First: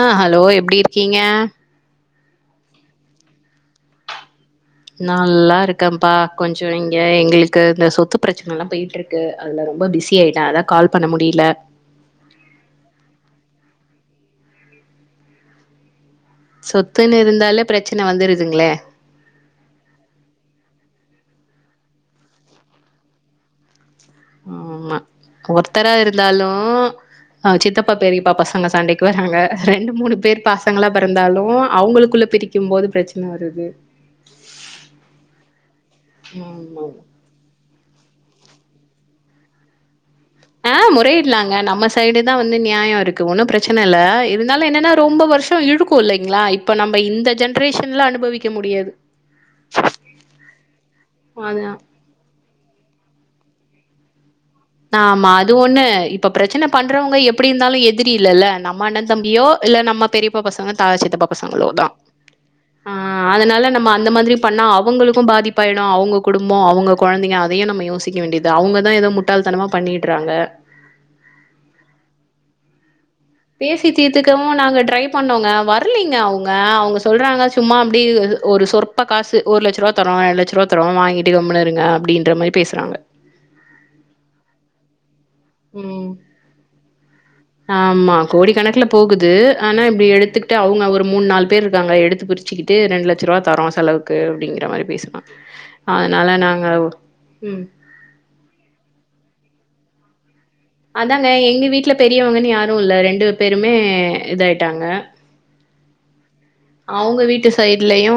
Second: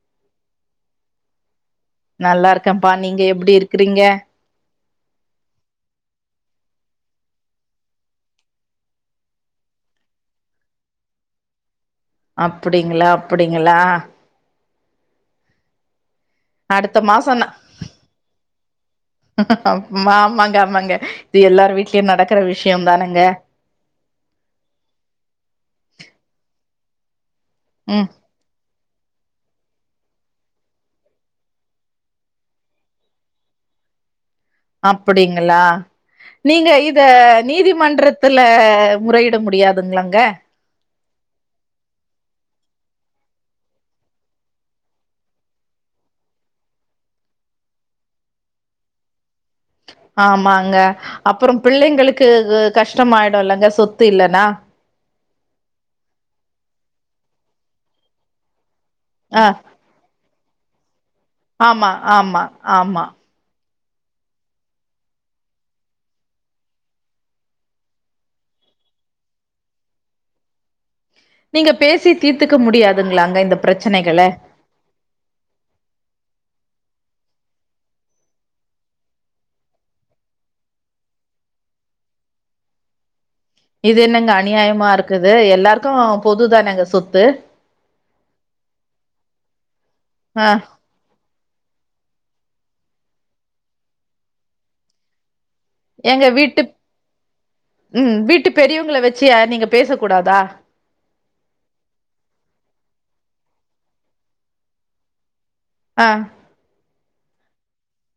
ஆஹ் hello எப் எப்படி இருக்கீங்க நல்லா இருக்கேன்ப்பா நீங்க எப்படி இருக்கிறீங்க நல்லா இருக்கேன்ப்பா கொஞ்சம் இங்க எங்களுக்கு இந்த சொத்து பிரச்சனை எல்லாம் போயிட்டு இருக்கு அதுல ரொம்ப பிஸி ஆயிட்டேன் அதான் கால் பண்ண முடியல அப்படிங்களா அப்படிங்களா அடுத்த சொத்துன்னு மாசம்னா இருந்தாலே பிரச்சன வந்துருதுங்களே ஆமாங்க ஆமாங்க இது எல்லாரு வீட்லயும் நடக்கற விஷயம் தானுங்க ஆமா ஒருத்தரா இருந்தாலூ ஆ சித்தப்பா ம் பெரியப்பா பசங்க சண்டைக் வராங்க ரெண்டு மூணு பேர் பாசங்களாபெறந்தாலூ அவங்களுக்குள்ள பிரிக்கும் போது பிரச்சன வருது அப்படிங்களா நீங்க ஆமா இத நீதிமன்றத் துல முறையிட முடியாதுங்களாங்க ஆஹ் முறையிட்லாங்க நம்ம சைடுதா வந்து நியாயொ இருக்கு ஒன்னு பிரச்சன இல்ல இருந்தாலு என்னனா ரொம்ப வருஷொ இழுக்கு இல்லைங்ளா இப்ப நம்ம இந்த ஜென்ரேஷன் ல அனுபவிக்க முடியாது ஆமாங்க அப்பறொ அதான். பிள்ளைங்களுக்கு கு கஷ் கஷ்டமாயிடுல்லங்க சொத்து இல்லனா ஆமா அது ஒண்ணு இப்ப பிரச்சன பண்றவங்க எப்டி இருந்தாலு எதிரி இல்லல்ல நம் மண்ணந் ஆ தம்பியோ இல்ல நம்ம பெரியப் பா பசங்க தா சித்தப்பா பசங்களோ ஆமா ஆமா ஆமா ம அந்த மாதிரி பண்ணா அவங்களுக்கூ பாதிப்பாய்டூ அவுங்க குடும்பொ அவுங்க கொழந்தைங்க அதையு நம்ம யோசிக்க வேண்டியது அவங்கதா ஏதோ முட் முட்டாள்தனமா பண்ணீட்றாங்க நீங்க பேசி தீர்த்துக்க முடியாத் பேசி தீர்த்துக்கவு நாங்க ட்ரை பண்ணோங்க வரலைங்க அவுங்க அவுங்க சொல்றாங்க சும்மா அப்டி ஒரு சொற்ப காசு ஒரு லட்ச ரூவா தரோ ரெண்டு லட்ச ரூபா தருவோ வாங்கிட்டு கம்முனிருங்க அப்டின்ற மாரி பேசுறாங்க இது என்னங்க அநியாயமா இருக்குது எல்லார்க்கு ம் பொதுதானேங்க சொத்து இ கணக்குல போகுது ஆனா இப்டி எடுத்துக்ட்டு ஆ அவங்க ஒரு மூன் நால் பேர் இருக்காங்க எடுத்து பிரிச்சிகிட்டு ரெண்ட்லட்ச ரூபா தரோ செலவுக்கு அப்டிங்ற மாரி பேசுவாங் ஏங்க வீட்டு ம் உம் வீட்டு பெரியவங்கள வச்சு ஏ நீங்க பேஸ் அதாங்க எங்க வீட்ல பெரியவங்கனு யாரூ இல்ல ரெண்டு பேருமே இதாயிட்டாங்க ஆ அவுங்க வீட்டு சைட்லயூ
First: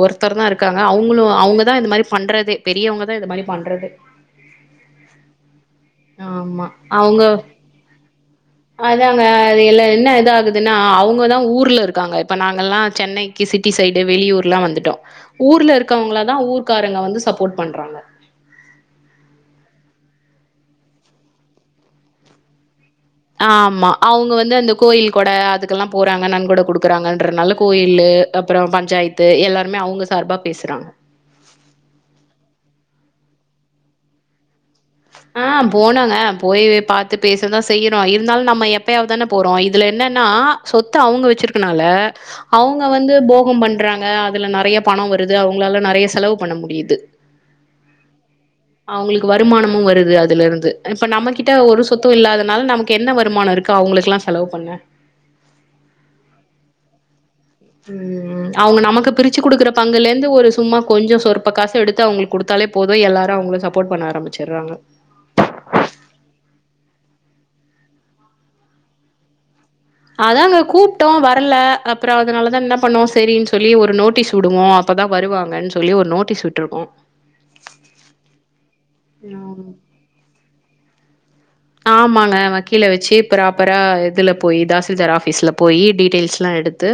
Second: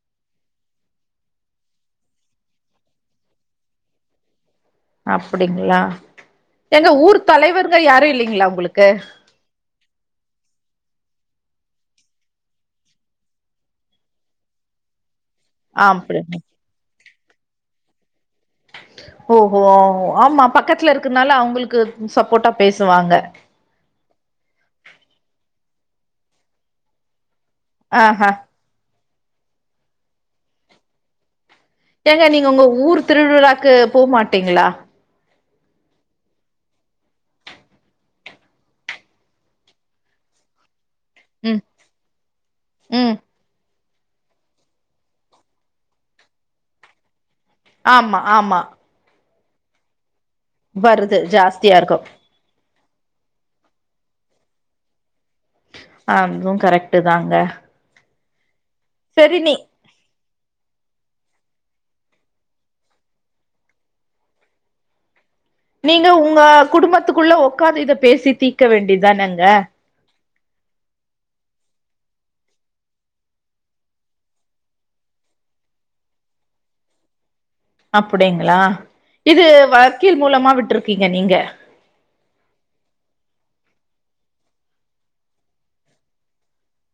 ஒருத்தர்தா இருக்காங்க அவுங்ளூ அவங்கதா இந்த மாரி பண்றதே பெரியவங்கதா இந்த மாரி பண்றதே அப்டிங்ளா ஆமா ஏங்க ஊர் அவங்க தலைவர்ங்க யாரு இல்லைங்களா உங்களுக்கு அதாங்க அது எல்லா என்ன எது ஆகுதுன்னா அவுங்க தா ஊர்ல இருக்காங்க இப்ப நாங்கல்லா சென்னைக்கு சிட்டி சைடு வெளியூர்லா வந்துட்டோ ஊர்ல ஆ இருக்கவங்ளதா அப்டிங்க ஊர்காரங்க வந்து சப் போர்ட் பண்றாங்க ஓஹோ ஆமா பக்கத்ல இருக்குர்னால அவங்களுக்கு சப்போர்ட்டா பேஸ் ஆமா அவுங்க வந்து அந்த கோயில் கொட அது குல்லா போறாங்க நன்கொட குடுக்குறாங்கன்றனால கோயில்லு ஆஹா அப்றோ பஞ்சாய் து எல்லாருமே அவுங்க சார்பா பேசுறாங் ஏங்க நீங்க உங்க ஊர் திருவிழாக்கு போமாட்டிங்களா ஆ போனாங்க போய் பாத்து பேசதான் செய்யிறோம் இருந்தாலும் நம்ம எப்பயாவது தானே போறோம் இதுல என்னன்னா சொத் து அவங்க ம் வெச்சிருக்கனால அவங்க வந்து ம் போகம் பண்றாங் அ அதுல நறைய பணம் வருது அவங்களால நறைய செலவு பண்ண முடியுது ஆமா ஆமா வருமானம் ம் வருது அது அதுலருந்து இப்ப வருது நம்மகிட்ட ஜாஸ்தியா ஒரு இருக்கு சொத்தும் இல்லாதனால நமக் கேன்ன வருமானோ இருக்கு அவுங்குளுக்குல்லா செலவு பண்ண அதுவும் கரெக்ட்டு தாங்க ம் ம் அவங்க நமக்கு சரி பிரிச்சு நீ குடுக்குற பங்குலே ந்து ஒரு சும்மா கொஞ்சம் சொற்ப காசு எடுத்து அவங்களுக்கு குடுத்தாலே போதும் எல்லாரும் அவங்கள சப்போர்ட் பண்ண ஆரம்பிச்சட்றாங்க நீங்க உங்க குடும்பத்துக்குள்ள உக்காந்து இத பேசி தீக்க வேண்டிதானேங்க அதாங்க கூப்ட்டோம் வரல அப்புறம் அதனாலதான் என்ன பண்ணோம் சேரின்னு சொல்லி ஒரு நோட்டீஸ் விடுவோம் அப்பதான் வருவாங்கன்னு சொல்லி ஒரு நோட்டீஸ் விட்ருக்கோம் அப்பிடிங்களா இது வக்கீல் மூலமா விட்டுருக்கு இருக்கீங்க நீங்க ஆமாங்க வக்கீல வச்சு ப்ராப்பரா இதுல போய் தாசில்தார் ஆபீஸ்ல போயி டீடெயில்ஸ் எல்லாம் எடுத்து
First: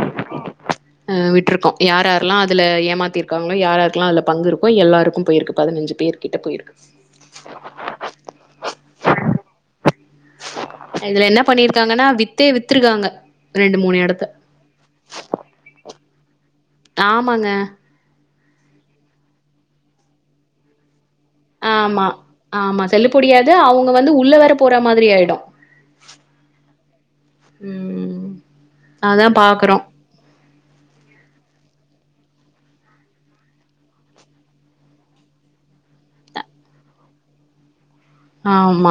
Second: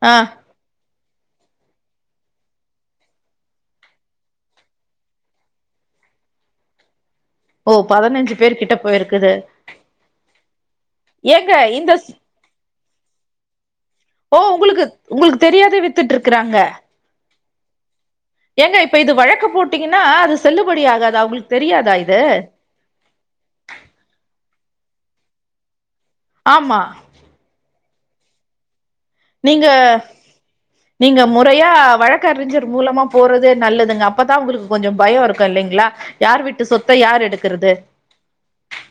ஆ ஆ விட்டுருக்கோம் யார்யாரெல்லாம் அதுல ஏமாத்திருக்காங்களோ யார்யாருக்கெல்லாம் அதுல பங்கு இருக்கோ எல்லாருக்கும் போயிருக்கு பதினஞ்சு பேர் கிட்ட போயிருக்கு ஓ பதினஞ்சு பேர் கிட்ட போயிருக்குது இதுல என்ன ஏங்க இந்த பண்ணிருக்காங்கன்னா ஸ்- வித்தைய வித் வித்திருக்காங்க ரெண்டு மூணு எடத்த ஓ உங்களுக்கு உங்களுக்கு தெரியாத வித்துட்டு இருக்கறாங்க ஆமாங்க ஏங்க இப்ப இது வழக்க போட்டீங்கன்னா அது செல்லுபடி ஆகா ஆமா ஆமா செல்லுபடியாது அவங்க வந்து உள்ளே வர போற மாதிரி ஆயிடும் ஆமா. ம். அதா நீங்க பாக்குறோ நீங்க முறையா வழக்கறிஞர் மூலமா போறது நல்லதுங்க அப்பதான் உங்களுக்கு கொஞ்சம் பயம் இருக்கும் இல்லைங்களா யார் வீட்டு சொத்த யார் எடுக்கிறது ஆமா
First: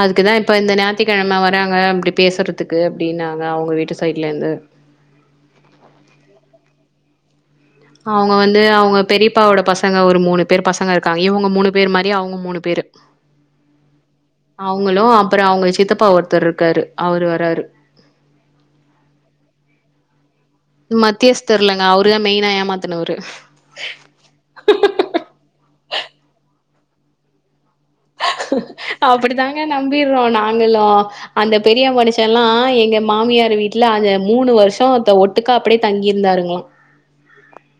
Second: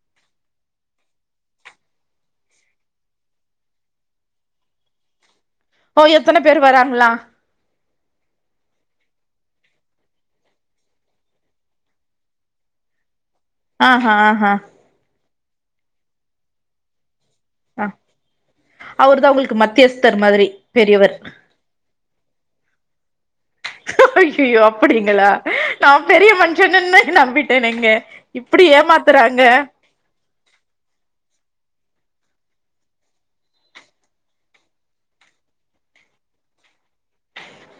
அதுக்குதான் இப்ப இந்த ஞாயிற்றுக்கிழமை வர்றாங்க அப்படி பேசுறதுக்கு அப்படின்னாங்க அவங்க வீட்டு சைட்ல இருந்து ஓ எத்தனை பேர் வராங்களா அவங்க வந்து அவங்க பெரியப்பாவோட பசங்க ஒரு மூணு பேரு பசங்க இருக்காங்க இவங்க மூணு பேரு மாதிரி அவங்க மூணு பேரு ஆஹா ஆஹா அப்புறோ அவங்க சித்தப்பா ஒருத்தர்ருக்கரு அவர் வ ராரு அவரு தா உங்களுக்கு மத்தியஸ்தர் மாதிரி பெரியவர் மத்தியஸ்தர் இல்லங்க அவ் ருதா மெய்னா ஏமாத்துனவரு அய்யய்யோ அப்புடிங்களா நா பெரிய மனுஷ ன்னனே நம்பிட்டேனங்க அப்புடித்தாங்க நம்பிற்றோ நாங்களு அந்த பெரிய மனு ஷல்லா எங்க மாமியார் வீட்ல அந்த மூணு வருஷோ த ஒட்டுக்கா அப்புடே தங்கிருந்தாருங்களா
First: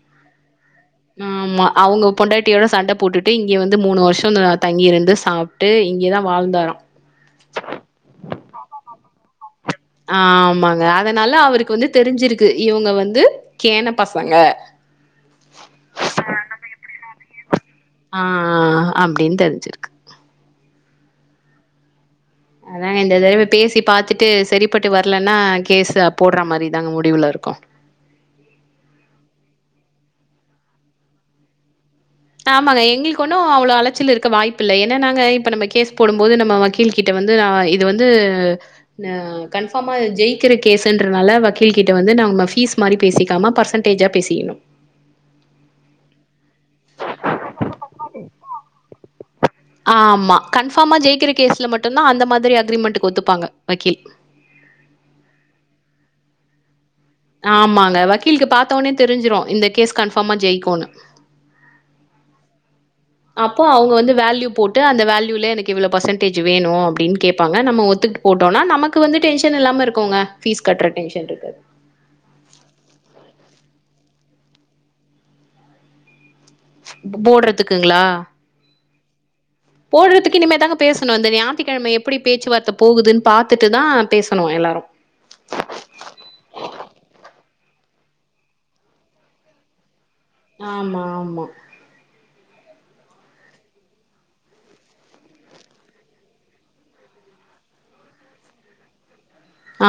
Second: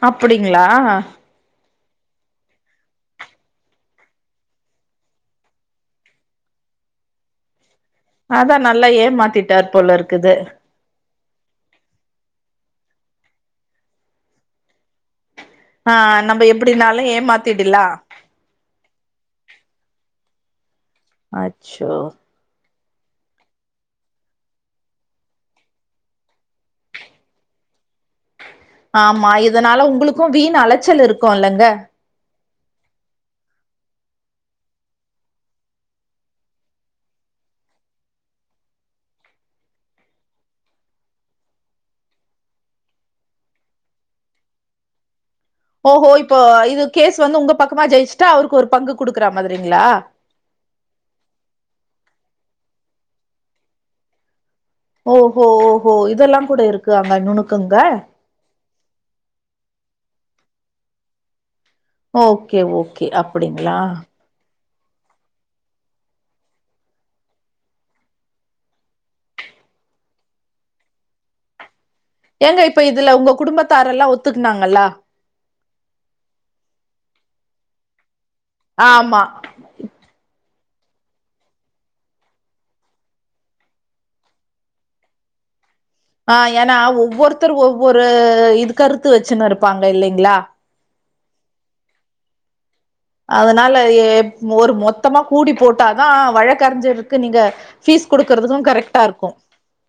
அப்புடிங்கு ங்ளா அவங்க பொண்டாட்டியோட சண்ட போட்டுட்டு இங்க வந்து மூணு வருஷோ த தங்கி இருந்து சாப்ட்டு இங்கேதா வாழ்ந்தாரா அத்தா நல்லா ஏமாத்திட் ஆ ஆமாங்க அதனால அவருக்கு வந்து தெரிஞ்சிருக்கு இவங்க வந்து கேன பசங்க ஆ நம்ம எப்புடின்னாலு ஏமாத் ஆ அப்டின்னு தெரிஞ்சிருக்கு அச்சோ அதாங்க இந்த தடவ பேசி பாத்துட்டு சரிப்பட்டு வரலன்னா கேஸ்ஸ போட்ற மாரிதாங்க முடிவுல இருக்கோம் ஆமா இதனால உங்குளுக்கும் வீண் அலைச்சல் இருக்குல்லங்க ஆமாங்க எங்களுக்கு ஒன்னும் அவ்வளவு அலச்சல் இருக்க வாய்ப்பு இல்ல ஏன்னா நாங்க இப்ப நம்ம கேஸ் போடும் போது நம்ம வக்கீல் கிட்ட வந்து ஆ இது வந்து நெ கன்ஃபார்மா ஜெயிக்கிற கேஸ்ன்றனால வக்கீல் கிட்ட வந்து நம்ம ஃபீஸ் மாரி பேசிக்காம பர்சன்டேஜா பேசிக்கிணு ஓஹோ இப்போ இது கேஸ் வந்து உங்க பக்கமா ஜெயிச்சுட்டா அவருக்கு ஒரு பங்கு குடுக் ஆமா கன்ஃபார்மா ஜெயிக்கிற கேஸ்ல மட்டுந்தா அந்த மாத் திரி அக்ரிமெண்ட்டுக்கு ஒத்துப்பாங்க வக்கீல் ஓஹோ ஓஹோ இதெல்லா கூட இருக் ஆமாங்க வக்கீலுக்கு பாத்த ஒன்னே தெரிஞ்சிரு இந்த கேஸ் கன்ஃபார்மா ஜெயிக்குன்னு ஓகே ஓ அப்போ அவங்க வந்து வேல்யூ போட் ட்டு அந்த வால்யூலே எனக்கு இவ்ளோ ஃபர்சன்டேஜ் வேணு அப்புடீனு கேப்பாங்க, நம்ம ஒத்துக்டு போட்டோன்னா, நமக்கு வந்து டென்சன் இல்லாம இருக்கூங்க ஃபீஸ் கட்ற டென்சன்ட்ருக்காது த்துக்னாங்களா போ போட்றதுக்குங்களா ஆமா போட்றதுக்கு இனிமே தாங்க பேசணு இந்த ஞாயித்திக்கிழம, எப்புடி பேச்சுவார்த்த போகுதுன்னு பாத்துட்டுதா பேசணும் எல்லாரும் ஆ ஏன்னா ஒவ்வொருத்தரு ஒவ்வொரு இது கருத்து வெச்சுன்னு இருப்பாங்க இல்லை ஆமா ஆம் மா அதனால ஒரு மொத்தமா கூடி போட்டாதா வழக்கறிஞதுக்கு நீங்க ஃபீஸ் கொடுக்குறதுக்கு கரெக்ட்டா இருக்கூ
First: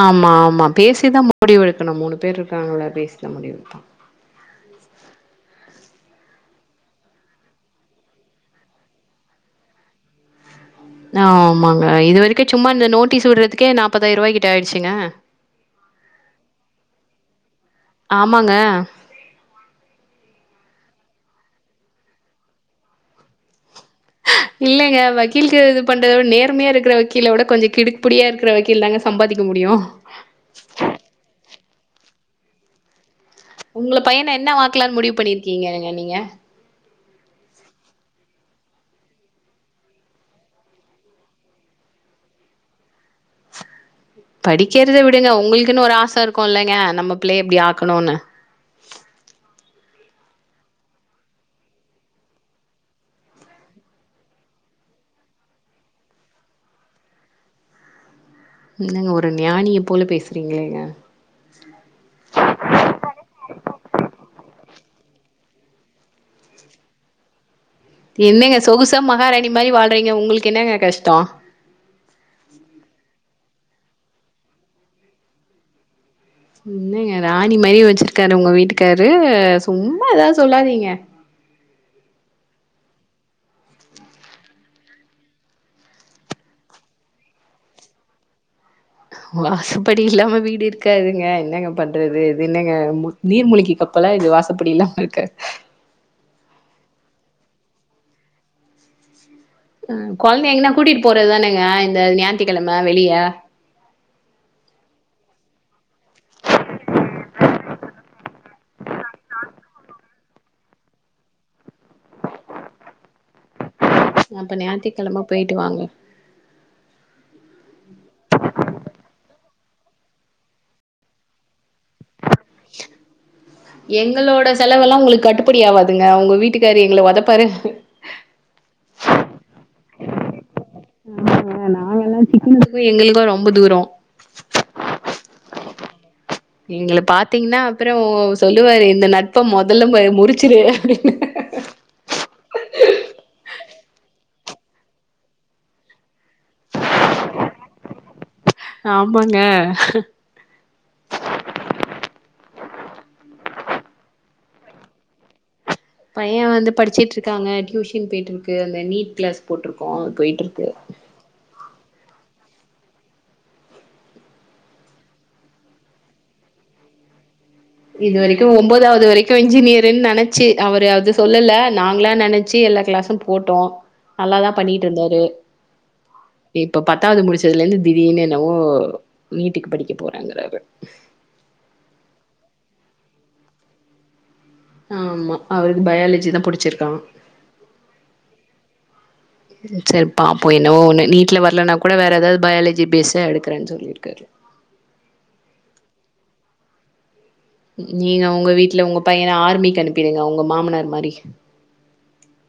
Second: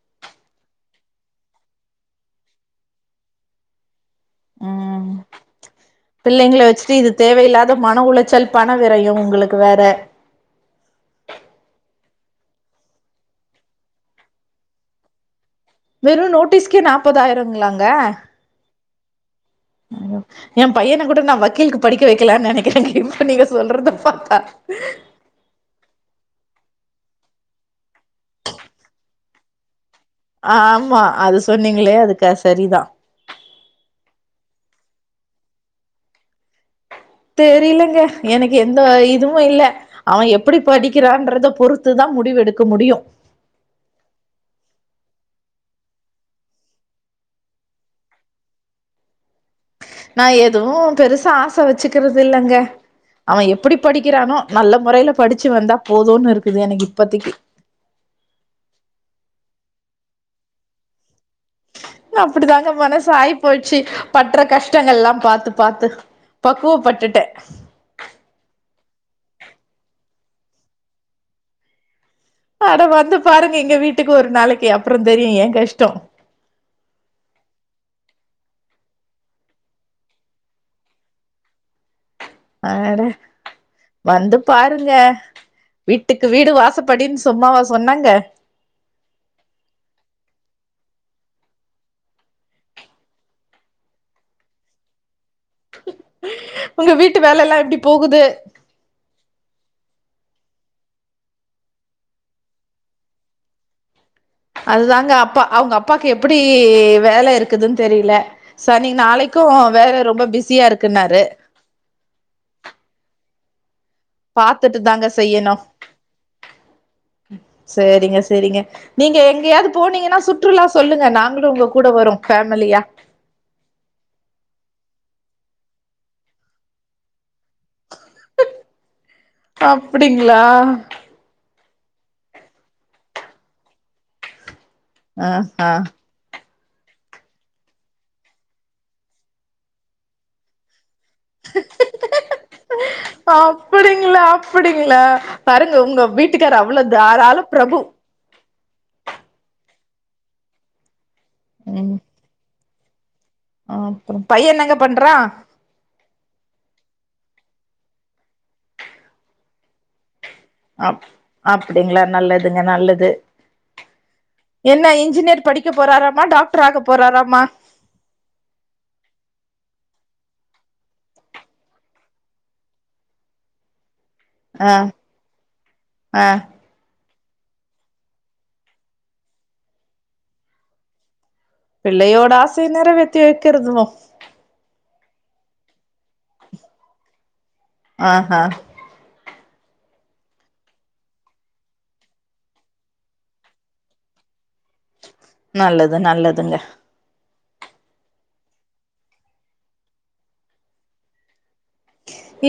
ஆமா ஆமா பேசிதா முடிவவுெடுக்கணு மூணு பேர் இருக்காங்கள பேசிதா முடிவவு எடுப்போ அ [inaudible] ம் பிள்ளைங்கள வச்சுட்டு இது தேவையில்லாத மன உளைச்சல் பண விரையம் உங்களுக்கு வேற ஆமாங்க இது வரைக்கும் சும்மா இந்த நோட்டீஸ் விடுறதுக்கே நாப்பதாயிர ரூவாய்க்கிட்ட ஆயிடுச்சுங்க வெறு நோட்டீஸ்க்கே நாப்பதாயிரங்களாங்க ஆமாங்க. யோ என் பையனை கூட நா வக்கீலுக்கு படிக்க வைக்கலாம்னு நெனைக்கிறே இப்ப நீங்க சொல்றத பாத்தா இல்லைங்க வக்கீல்க்கு பண்றதோட நேர்மையா இருக்ற வக்கீல விட கொஞ்சோ கிடுக்குப்புடியா இருக்க வக்கீல் தாங்க சம்பாதிக்க முடியு ஆமா அது சொன்னீங்களே அதுக்கு கஸ் செரிதா உங்க பையன என்ன வாக்கலாம்னு முடிவு பண்ணிருக்கீங்கங்க நீங்க தெரிலங்க எனக்கு எந்த இதுவும் இல்ல. அவன் எப்படி படிக்கிறான்றத பொறுத்துதா முடிவெடுக்க முடியும் படிக்கிறத விடுங்க உங்களுக்குன்னு ஒரு ஆச இருக்குலங்க நம்ம பிள்ளைய இப்டி ஆக்கணும்னு நா எதுவு பெருசா ஆச வச்சுக்கிறது இல்லங்க. அவன் எப்டி படிக்கிறானோ நல்ல முறைல படிச்சு வந்தா போதுன்னு இருக்குங்க எனக்கு இப்பத்தைக்கு நீங்க ஒரு ஞானிய போல பேசுறீங்களேங்க அப்டித்தாங்க மனசு ஆய் போச்சி பட்டுற கஷ் ங்கள் எல்லாம் பாத்து பாத்து பக்குவப்பட்டுட்டே என்னங்க சொகுசா மகாராணி மாதிரி வாழ்றீங்க உங்களுக்கு என்னங்க கஷ்டோ அட வந்து பாருங் எங்க வீட்டுக்கு ஒரு நாளைக்கு அப்பறோ தெரியு ஏ கஷ்டோ என்னங்க ராணி மாரி வச்சிருக்காரு உங்க வீட்டுக்காரு சும்மா அதாவது சொல்லாதீங்க ஆட வந்து பாருங்க வீட்டுக்கு வீடு வாசப்படின்னு சும்மாவா சொன்னாங்க வாசப்படி இல்லாம வீடு இருக்காதுங்க என்னங்க பண்றது இது என்னங்க நீர்மூழிக்க கப்பல்லா இது வாசப்படி இல்லாம இருக்க உங்க வீட்டு வேல எல்லாம் எப்டி போகுது கொழந்தை எங்கன்னா கூட்டிட்டு போறதுதானுங்க இந்த ஞாயிற்றுக்கெழம வெளியே அதுதாங்க அப்பா அவுங்க அப்பாக்கு எப்டி வேல இருக்குதுன்னு தெரில செரி நீங்க நாளைக்கும் வேலை ரொம்ப பிஸியா இருக்குன்னாரு அப்ப பாத்துட்டு தாங்க ஞாயித்துக்கெழம போயிட்டு வாங்க செரிங்க செரிங்க நீங்க எங்கயாவது போனீங்கன்னா சுற்றுலா சொல்லுங்க நாங்களும் உங்க கூட வரோ ஃபேமிலியா எங்களோட செலவெல்லா உங்களுக்கு கட்டு அப்டி ஆவாதுங்க உங்க வீட்டுக்கார எங்கள உதப்பாரு அப்டிங்களா நாங்க என்ன சிக்கனத்துக்கு போய் எங்களுக்க ரொம்ப தூரொ ஆ ஆ எங்கள பாத்தீங்கன்னா அப்பறோ சொல்லுவாரு இந்த நட்ப முதல்ல முறுச்சுரு அப்ப ஆம் அப்டிங்களா அப்டிங்களா பாருங்க உங்க வீட்டுக்கார அவ்வள தாராள பிரபு ஆமாங்க ம் ஆப்புறோ பைய என்னங்க பண்றா பைய வந்து படிச்சுட்ருக்காங்க டியூஷன் போயிட்டு இருக்கு அந்த நீட் கிளாஸ் போட்ருக்கோ போயிட்ருக்கு டிங்களா நல்லதுங்க நல்லது என்ன இன்ஜினியர் படிக்க போறாராமா டாக்டர் ஆக போறாராமா இது வரைக்கு ஒன்பதாவது வரைக்கு இன்ஜினியருன்னு நெனச்சு அவரு அது சொல்லல நாங்களா நெனைச்சு எல்லா கிளாஸு போட்டோ நல்லாதா பண்ணிட்டு ஆஹ் இருந்தாரு ஆஹ் இப்ப ப த்தாவது முடிச்சதுல இருந்து திடீர்னு என்னவோ நீீட்டுக்கு படிக்க போறேங்குறாரு பிள்ளையோட ஆசைய நெறவேத்தி வெக்கறதுமா ஆமா அவருக்கு பயாலஜி தா புடிச்சிருக்கா ஆஹ்ஹ செரிப் பாப்போ என்னவோ ஒன்னு நீட்டுல வரலனா கூட வேற ஏதாவது பயாலஜி பேஸா எடுக்குறேன்னு சொல்லிருக்காரு நல்லது நல்லதுங்க நீங்க உங்க வீட்ல உங்க பையன ஆர்மிக்கு அனுப்பிடுங்க உங்க மாமனார் மாரி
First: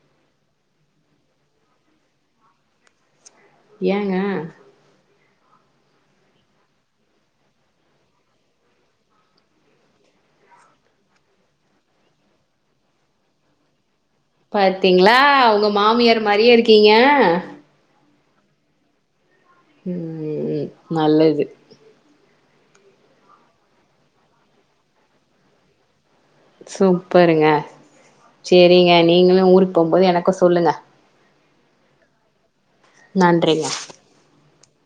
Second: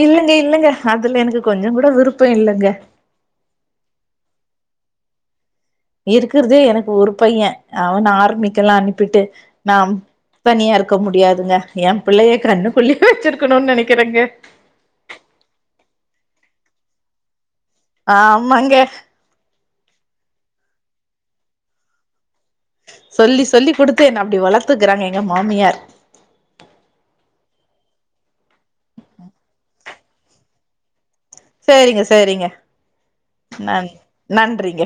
இல்லங்க இல்லங்க அதுல எனக்கு கொஞ்சோ கூட விருப்போ இல்லங்க ஏங்க இருக்குறது எனக்கு ஒரு பைய அவன ஆர்மிக்கு எல்லா அனுப்பிட்டு நா தனியா இருக்க முடியாதுங்க எ பிள்ளைய கண்ணுக்குள்ளயே வெச்சிருக்கணுனு நெனைக் பாத்தீங்களா உங்க மாமியார் மாறியே இருக்கீங்க ஆமாங்க ம் ம் ம் நல்லது சொல்லி சொல்லி குடுத்து என்ன அப்டி வளத்துக்குறாங்க எங்க மாமியார் சூப்பருங்க சேரிங்க நீங்களு ஊருக் போம்போது எனக்கு சொல்லுங்க சேரிங்க சேரிங்க நன்றிங்க நன் நன்றி ங்க